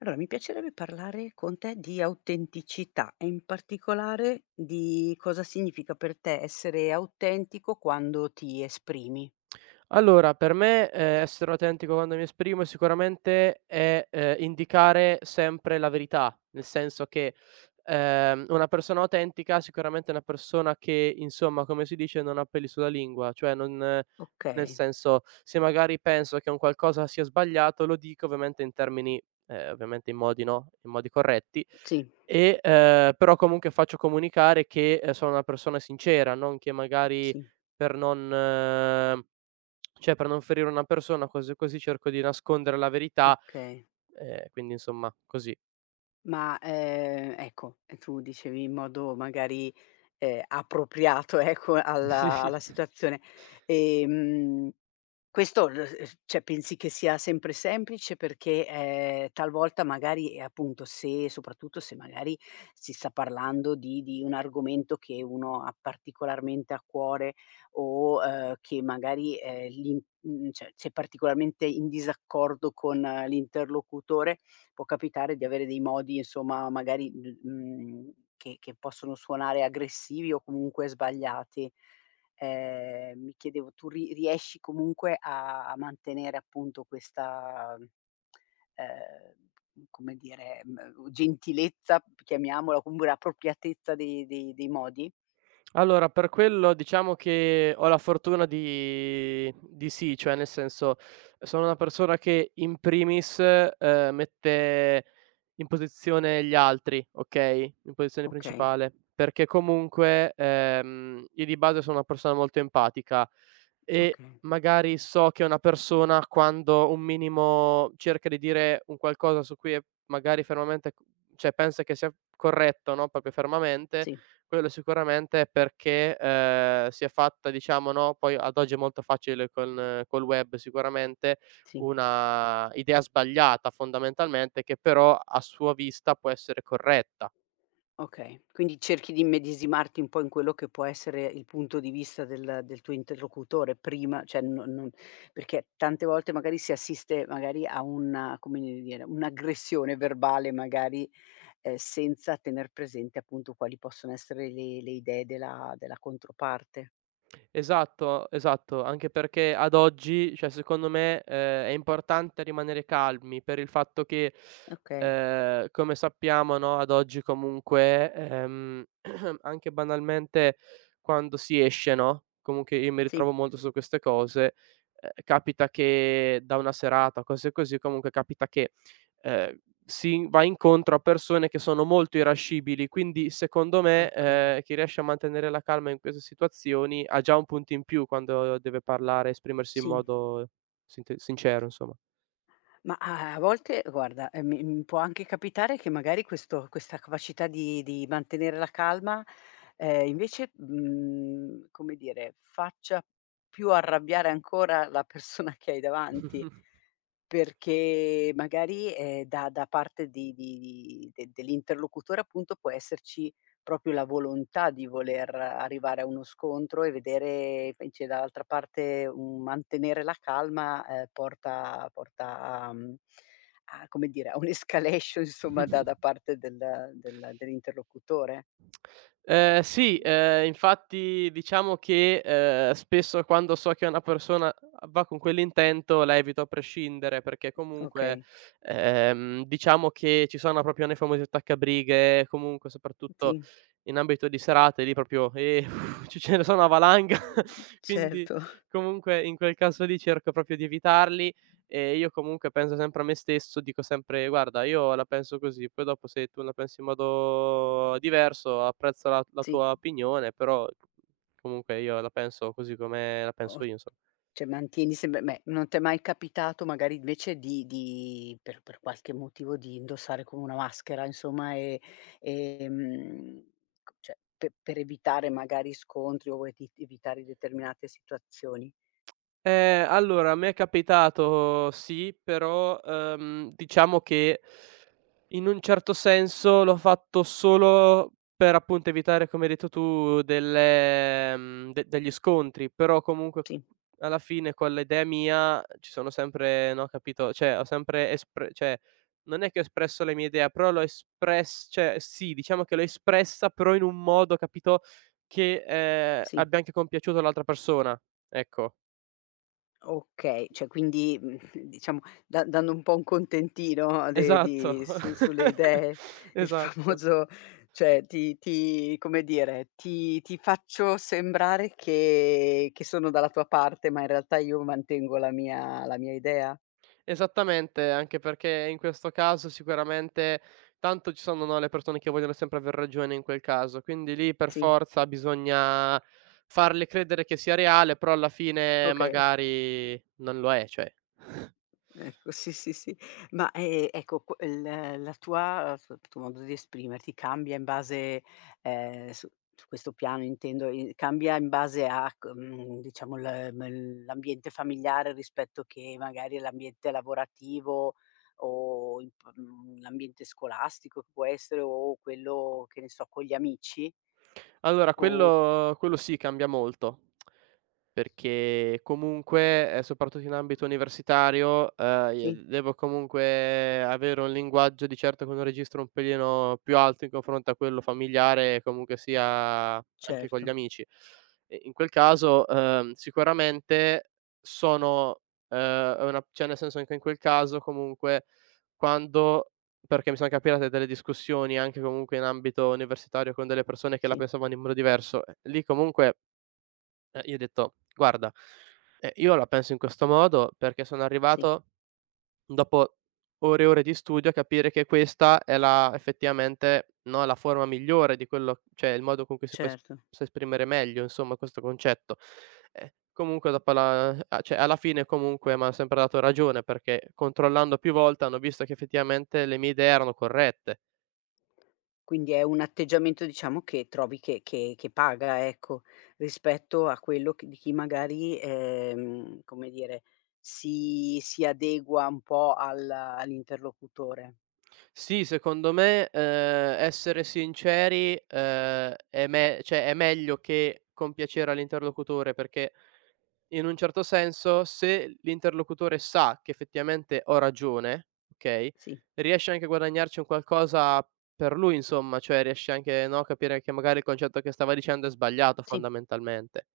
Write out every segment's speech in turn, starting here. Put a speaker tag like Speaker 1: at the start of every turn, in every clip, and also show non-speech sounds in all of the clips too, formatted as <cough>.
Speaker 1: Allora, mi piacerebbe parlare con te di autenticità e in particolare di cosa significa per te essere autentico quando ti esprimi.
Speaker 2: Allora, per me, essere autentico quando mi esprimo sicuramente è, indicare sempre la verità, nel senso che, una persona autentica sicuramente è una persona che, insomma, come si dice, non ha peli sulla lingua, cioè non nel
Speaker 1: Okay,
Speaker 2: senso, se magari penso che un qualcosa sia sbagliato, lo dico ovviamente in termini, ovviamente in modi no, in modi corretti
Speaker 1: sì,
Speaker 2: e, però comunque faccio comunicare che, sono una persona sincera, non che magari
Speaker 1: sì,
Speaker 2: per non cioè per non ferire una persona, cose così, cerco di nascondere la verità,
Speaker 1: okay.
Speaker 2: quindi insomma così.
Speaker 1: Ma, ecco, e tu dicevi in modo magari, appropriato <laughs> ecco alla
Speaker 2: <laughs> Sì.
Speaker 1: alla situazione. Ehm, questo l s cioè pensi che sia sempre semplice perché, talvolta magari, appunto se soprattutto se magari si sta parlando di un argomento che uno ha particolarmente a cuore o, che magari, cioè sei particolarmente in disaccordo con l'interlocutore, può capitare di avere dei modi, insomma, magari, che possono suonare aggressivi o comunque sbagliati. Mi chiedevo, tu ri riesci comunque a mantenere appunto questa, ehm, come dire, gentilezza, chiamiamola, comunque l'appropriatezza dei modi?
Speaker 2: Allora, per quello diciamo che ho la fortuna di sì, cioè nel senso, sono una persona che in primis, mette in posizione gli altri, okay, in posizione
Speaker 1: Okay,
Speaker 2: principale, perché comunque, io di base sono una persona molto empatica e
Speaker 1: okay.
Speaker 2: magari so che una persona quando un minimo cerca di dire un qualcosa su cui è magari fermamente c cioè pensa che sia corretto, no, proprio fermamente,
Speaker 1: Sì,
Speaker 2: quello sicuramente perché, si è fatta diciamo, no, poi ad oggi è molto facile con col web sicuramente,
Speaker 1: sì.
Speaker 2: una idea sbagliata fondamentalmente che però a sua vista può essere corretta.
Speaker 1: Okay, quindi cerchi di immedesimarti un po' in quello che può essere il punto di vista del tuo interlocutore prima, cioè non perché tante volte magari si assiste magari a una come dire, un'aggressione verbale magari, senza tener presente appunto quali possono essere le idee della controparte.
Speaker 2: Esatto, esatto, anche perché ad oggi, cioè secondo me, è importante rimanere calmi per il fatto che,
Speaker 1: Okay,
Speaker 2: come sappiamo, no, ad oggi comunque, <clears throat> anche banalmente quando si esce, no, comunque io mi
Speaker 1: sì.
Speaker 2: ritrovo molto su queste cose, capita che da una serata o cose così, comunque capita che ehm, si va incontro a persone che sono molto irascibili, quindi secondo me,
Speaker 1: Okay.
Speaker 2: chi riesce a mantenere la calma in queste situazioni ha già un punto in più quando deve parlare, esprimersi in
Speaker 1: Sì.
Speaker 2: modo sinte sincero insomma.
Speaker 1: Ma a volte guarda, mi può anche capitare che magari questo questa capacità di mantenere la calma, invece, come dire, faccia più arrabbiare ancora la persona <laughs> che hai davanti.
Speaker 2: <laughs>
Speaker 1: Perché magari, da da parte di de dell'interlocutore appunto può esserci proprio la volontà di voler arrivare a uno scontro e vedere invece dall'altra parte un mantenere la calma, porta a a come dire, a un'escalation <laughs> insomma da da parte del dell'interlocutore.
Speaker 2: Sì, infatti diciamo che, spesso quando so che una persona va con quell'intento la evito a prescindere, perché comunque,
Speaker 1: Okay,
Speaker 2: diciamo che ci sono proprio nei famosi attaccabrighe, comunque soprattutto
Speaker 1: sì,
Speaker 2: in ambito di serate lì proprio, <laughs> ci ce ne sono a valanga, <laughs> quindi
Speaker 1: certo.
Speaker 2: comunque in quel caso lì cerco proprio di evitarli. E io comunque penso sempre a me stesso, dico sempre: "Guarda, io la penso così, poi dopo se tu la pensi in modo diverso apprezzo la
Speaker 1: Sì.
Speaker 2: tua opinione, però comunque io la penso così come la
Speaker 1: O
Speaker 2: penso io inso".
Speaker 1: cioè mantieni sempre beh, non t'è mai capitato magari invece di per qualche motivo di indossare come una maschera insomma e ehm, co cioè pe per evitare magari scontri o vuoi ti evitare determinate situazioni?
Speaker 2: Allora a me è capitato sì, però, diciamo che in un certo senso l'ho fatto solo per appunto evitare, come hai detto tu, delle mhmm, de degli scontri, però comunque
Speaker 1: Sì,
Speaker 2: alla fine con l'idea mia ci sono sempre no, capito, cioè ho sempre espr cioè non è che ho espresso la mia idea, però l'ho espress cioè sì, diciamo che l'ho espressa, però in un modo, capito, che,
Speaker 1: sì.
Speaker 2: abbia anche compiaciuto l'altra persona, ecco.
Speaker 1: Okay, cioè quindi, <laughs> diciamo da dando un po' un contentino de
Speaker 2: Esatto,
Speaker 1: di su sulle
Speaker 2: <laughs>
Speaker 1: idee, il
Speaker 2: esatto.
Speaker 1: famoso cioè ti come dire, ti faccio sembrare che sono dalla tua parte, ma in realtà io mantengo la mia idea?
Speaker 2: Esattamente, anche perché in questo caso sicuramente tanto ci sono, no, le persone che vogliono sempre aver ragione in quel caso, quindi lì per
Speaker 1: Sì,
Speaker 2: forza bisogna farle credere che sia reale, però alla fine
Speaker 1: okay.
Speaker 2: magari non lo è, cioè. <laughs>
Speaker 1: Ecco, sì, sì, sì. Ma, ecco qu il la tua f tuo modo di esprimerti cambia in base, ehm, su su questo piano intendo, i cambia in base a diciamo l'ambiente familiare rispetto che magari l'ambiente lavorativo o l'ambiente scolastico che può essere o quello, che ne so, con gli amici?
Speaker 2: Allora
Speaker 1: O
Speaker 2: quello sì, cambia molto. Perché comunque, soprattutto in ambito universitario,
Speaker 1: sì,
Speaker 2: i devo comunque avere un linguaggio di certo con un registro un pelino più alto in confronto a quello familiare, comunque sia anche con gli
Speaker 1: certo.
Speaker 2: amici. E in quel caso, sicuramente sono, è una cioè nel senso anche in quel caso comunque quando perché mi sono capitate delle discussioni anche comunque in ambito universitario con delle persone che la
Speaker 1: Sì,
Speaker 2: pensavano in modo diverso, lì comunque io ho detto: "Guarda, io la penso in questo modo perché sono
Speaker 1: sì,
Speaker 2: arrivato dopo ore e ore di studio a capire che questa è la effettivamente, no, la forma migliore di quello cioè il modo con cui si può es
Speaker 1: certo.
Speaker 2: sa esprimere meglio insomma questo concetto." Comunque dopo la a cioè alla fine comunque m'han sempre dato ragione perché controllando più volte hanno visto che effettivamente le mie idee erano corrette.
Speaker 1: Quindi è un atteggiamento diciamo che trovi che paga, ecco, rispetto a quello che di chi magari, come dire, si adegua un po' al all'interlocutore.
Speaker 2: Sì, secondo me, essere sinceri, è me cioè è meglio che compiacere all'interlocutore, perché in un certo senso se l'interlocutore sa che effettivamente ho ragione, okay,
Speaker 1: Sì,
Speaker 2: riesce anche a guadagnarci un qualcosa per lui insomma, cioè riesce anche, no, a capire che magari il concetto che stava dicendo è sbagliato
Speaker 1: sì,
Speaker 2: fondamentalmente.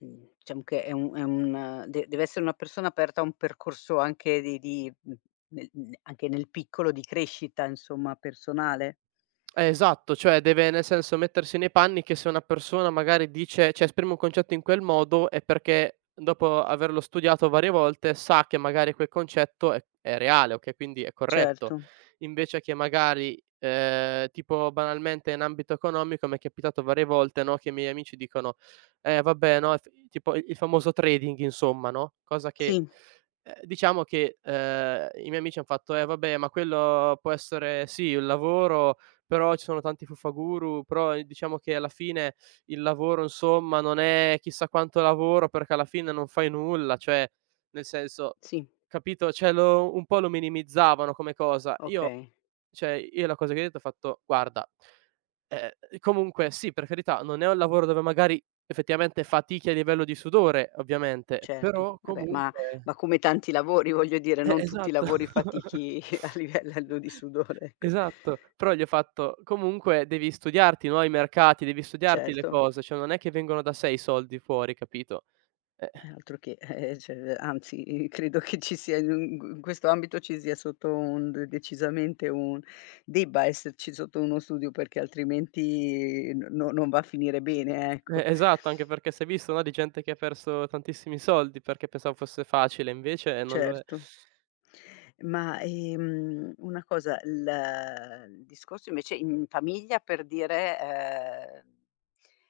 Speaker 1: mhmm, diciamo che è un de deve essere una persona aperta a un percorso anche di nel n anche nel piccolo di crescita, insomma, personale.
Speaker 2: Esatto, cioè deve nel senso mettersi nei panni che se una persona magari dice cioè esprime un concetto in quel modo è perché dopo averlo studiato varie volte sa che magari quel concetto è reale, okay, quindi è corretto.
Speaker 1: Certo.
Speaker 2: Invece che magari, tipo banalmente in ambito economico mi è capitato varie volte, no, che i miei amici dicono: "Eh vabbè, no", f tipo il famoso trading insomma, no, cosa che,
Speaker 1: Sì,
Speaker 2: diciamo che, i miei amici han fatto: "Eh vabbè, ma quello può essere sì un lavoro, però ci sono tanti fuffaguru, però, diciamo che alla fine il lavoro insomma non è chissà quanto lavoro, perché alla fine non fai nulla, cioè nel senso,
Speaker 1: sì,
Speaker 2: capito, cioè lo un po' lo minimizzavano come cosa. Io
Speaker 1: okay.
Speaker 2: cioè io la cosa che ho detto ho fatto: "Guarda, ehm, comunque sì, per carità, non è un lavoro dove magari effettivamente fatichi a livello di sudore, ovviamente,
Speaker 1: Certo,
Speaker 2: però
Speaker 1: vabbè,
Speaker 2: comunque"
Speaker 1: ma come tanti lavori, voglio dire, non tutti i
Speaker 2: esatto.
Speaker 1: lavori
Speaker 2: <laughs>
Speaker 1: fatichi <laughs> a livello di sudore, ecco.
Speaker 2: Esatto, però gli ho fatto: "Comunque devi studiarti, no, i mercati, devi studiarti le
Speaker 1: Certo,
Speaker 2: cose, cioè non è che vengono da sé i soldi fuori, capito?" Eh,
Speaker 1: altro che, cioè, anzi, credo che ci sia in questo ambito ci sia sotto un d decisamente un debba esserci sotto uno studio perché altrimenti no non va a finire bene, ecco.
Speaker 2: esatto, anche perché si è visto, no, di gente che ha perso tantissimi soldi perché pensava fosse facile, invece non lo è.
Speaker 1: Certo. Ma, una cosa, il discorso invece in famiglia per dire,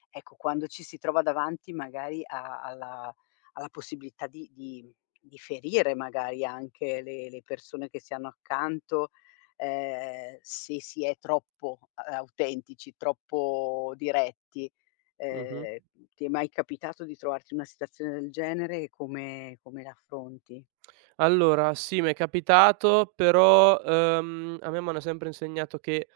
Speaker 1: ecco quando ci si trova davanti magari a alla possibilità di ferire magari anche le persone che si hanno accanto, se si è troppo a autentici, troppo diretti.
Speaker 2: Mh-mh.
Speaker 1: Ehm, ti è mai capitato di trovarti in una situazione del genere e come l'affronti?
Speaker 2: Allora, sì, m'è capitato, però, a me m'hanno sempre insegnato che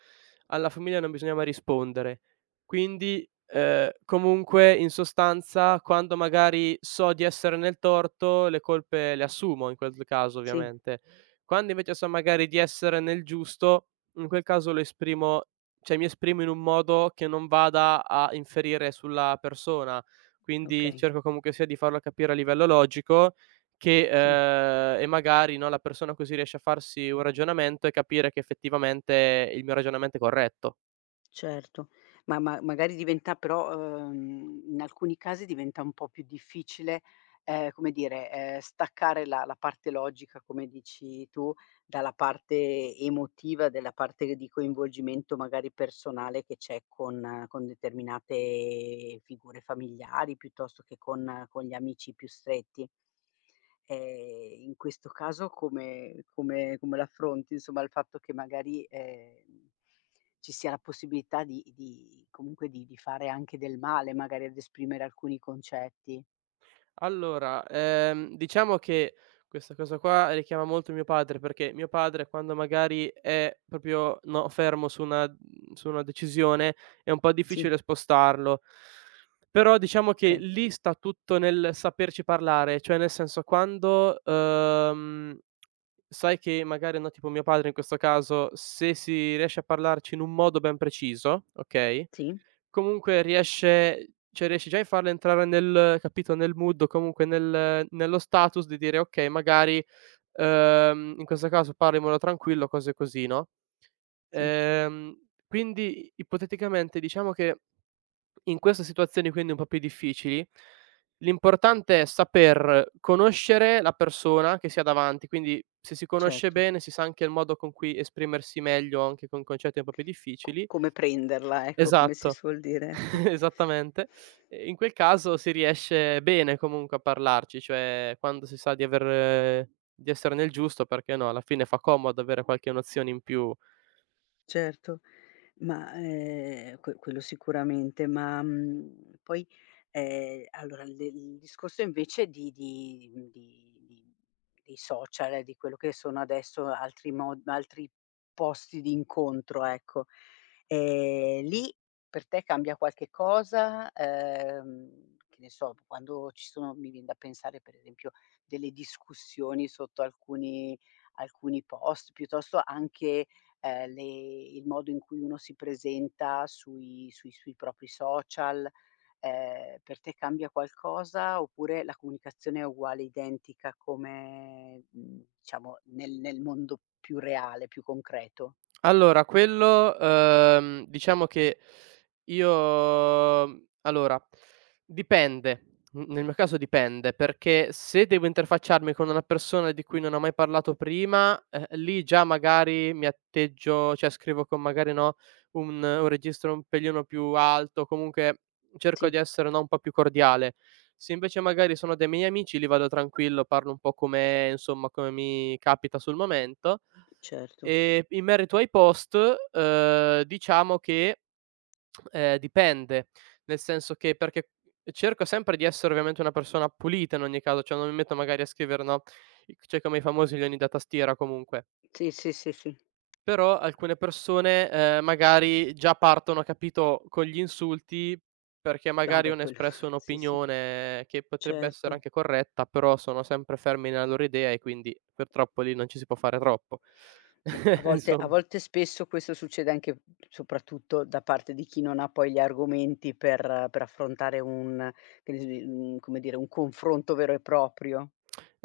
Speaker 2: alla famiglia non bisogna mai rispondere. Quindi, comunque, in sostanza, quando magari so di essere nel torto, le colpe le assumo in quel caso,
Speaker 1: Sì,
Speaker 2: ovviamente. Quando invece so magari di essere nel giusto, in quel caso lo esprimo cioè mi esprimo in un modo che non vada a inferire sulla persona. Quindi
Speaker 1: okay,
Speaker 2: cerco comunque sia di farlo capire a livello logico che
Speaker 1: sì.
Speaker 2: e magari, no, la persona così riesce a farsi un ragionamento e capire che effettivamente il mio ragionamento è corretto.
Speaker 1: Certo, ma magari diventa però, in alcuni casi diventa un po' più difficile, come dire, staccare la parte logica, come dici tu, dalla parte emotiva, della parte di coinvolgimento magari personale che c'è con determinate figure familiari, piuttosto che con gli amici più stretti. In questo caso come l'affronti, insomma, il fatto che magari, ci sia la possibilità di comunque di fare anche del male, magari ad esprimere alcuni concetti.
Speaker 2: Allora, diciamo che questa cosa qua richiama molto mio padre, perché mio padre quando magari è proprio, no, fermo su una mhmm, su una decisione è un po'
Speaker 1: Sì,
Speaker 2: difficile spostarlo. Però diciamo che
Speaker 1: okay.
Speaker 2: lì sta tutto nel saperci parlare, cioè nel senso quando, uhm. Sai che magari, no, tipo mio padre in questo caso, se si riesce a parlarci in un modo ben preciso, okay,
Speaker 1: Sì,
Speaker 2: comunque riesce cioè riesci già a farla entrare nel capito, nel mood o comunque nello status di dire: "Okay, magari, in questo caso parla in modo tranquillo", cose così, no,
Speaker 1: sì,
Speaker 2: ehm, quindi ipoteticamente diciamo che in queste situazioni quindi un po' più difficili, l'importante è saper conoscere la persona che si ha davanti, quindi se si conosce
Speaker 1: certo.
Speaker 2: bene si sa anche il modo con cui esprimersi meglio anche con concetti un po' più
Speaker 1: Co
Speaker 2: difficili.
Speaker 1: come prenderla, ecco, come si
Speaker 2: Esatto,
Speaker 1: suol dire, ecco.
Speaker 2: <laughs> esattamente. E in quel caso si riesce bene comunque a parlarci, cioè quando si sa di aver di essere nel giusto, perché no, alla fine fa comodo avere qualche nozione in più.
Speaker 1: Certo, ma, quello sicuramente, ma, poi, allora le il discorso invece di mhmm, di dei social, di quello che sono adesso altri posti di incontro, ecco. Lì per te cambia qualche cosa? Che ne so, quando ci sono mi vien da pensare per esempio delle discussioni sotto alcuni post, piuttosto anche le il modo in cui uno si presenta sui propri social, per te cambia qualcosa oppure la comunicazione è uguale, identica come, diciamo nel mondo più reale, più concreto?
Speaker 2: Allora quello, diciamo che io allora, dipende, n nel mio caso dipende, perché se devo interfacciarmi con una persona di cui non ho mai parlato prima, lì già magari mi atteggio cioè scrivo con magari, no, un registro un pelino più alto, comunque cerco
Speaker 1: Sì,
Speaker 2: di essere, no, un po' più cordiale. Se invece magari sono dei miei amici, lì vado tranquillo, parlo un po' come insomma, come mi capita sul momento.
Speaker 1: certo.
Speaker 2: In merito ai post, diciamo che, dipende, nel senso che perché cerco sempre di essere ovviamente una persona pulita in ogni caso, cioè non mi metto magari a scrivere, no, cioè come i famosi leoni da tastiera comunque.
Speaker 1: Sì, sì, sì, sì.
Speaker 2: Però alcune persone, magari già partono, capito, con gli insulti perché
Speaker 1: Ah
Speaker 2: magari
Speaker 1: beh
Speaker 2: hanno
Speaker 1: quello
Speaker 2: espresso
Speaker 1: <laughs> sì, sì,
Speaker 2: un'opinione che potrebbe essere
Speaker 1: certo.
Speaker 2: anche corretta, però sono sempre fermi nella loro idea e quindi purtroppo lì non ci si può fare troppo.
Speaker 1: Sì, a
Speaker 2: <laughs>
Speaker 1: volte a
Speaker 2: Insomma.
Speaker 1: volte spesso questo succede anche soprattutto da parte di chi non ha poi gli argomenti per affrontare un che ne so di come dire, un confronto vero e proprio.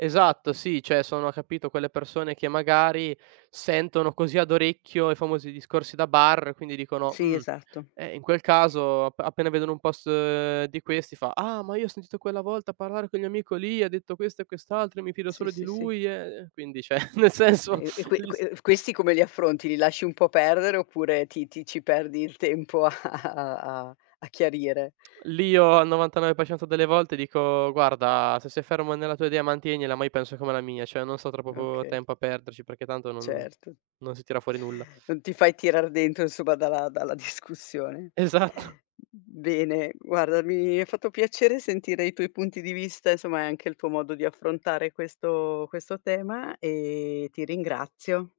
Speaker 2: Esatto, sì, cioè sono capito quelle persone che magari sentono così ad orecchio i famosi discorsi da bar, quindi dicono:
Speaker 1: Sì, esatto.
Speaker 2: In quel caso ap appena vedono un post, di questi fa: "Ah, ma io ho sentito quella volta parlare quel mio amico lì, ha detto questo e quest'altro, io mi fido
Speaker 1: Sì,
Speaker 2: solo di
Speaker 1: sì, sì.
Speaker 2: lui e" quindi cioè <laughs> nel
Speaker 1: Ma
Speaker 2: senso lì s
Speaker 1: Questi come li affronti? Li lasci un po' perdere oppure ti ci perdi il tempo a <laughs> a chiarire?
Speaker 2: lì io al 99% delle volte dico: "Guarda, se sei fermo nella tua idea mantienila, ma io penso come la mia, cioè non sto troppo po
Speaker 1: Okay,
Speaker 2: tempo a perderci perché tanto
Speaker 1: certo.
Speaker 2: non si tira fuori nulla." <laughs>
Speaker 1: Non ti fai tirar dentro insomma dalla <laughs> discussione.
Speaker 2: Esatto.
Speaker 1: Bene, guarda mi ha fatto piacere sentire i tuoi punti di vista, insomma e anche il tuo modo di affrontare questo tema e ti ringrazio.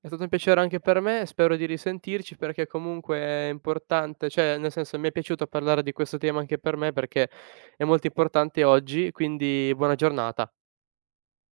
Speaker 2: È stato un piacere anche per me, spero di risentirci perché comunque è importante, cioè nel senso mi è piaciuto parlare di questo tema anche per me perché è molto importante oggi, quindi buona giornata.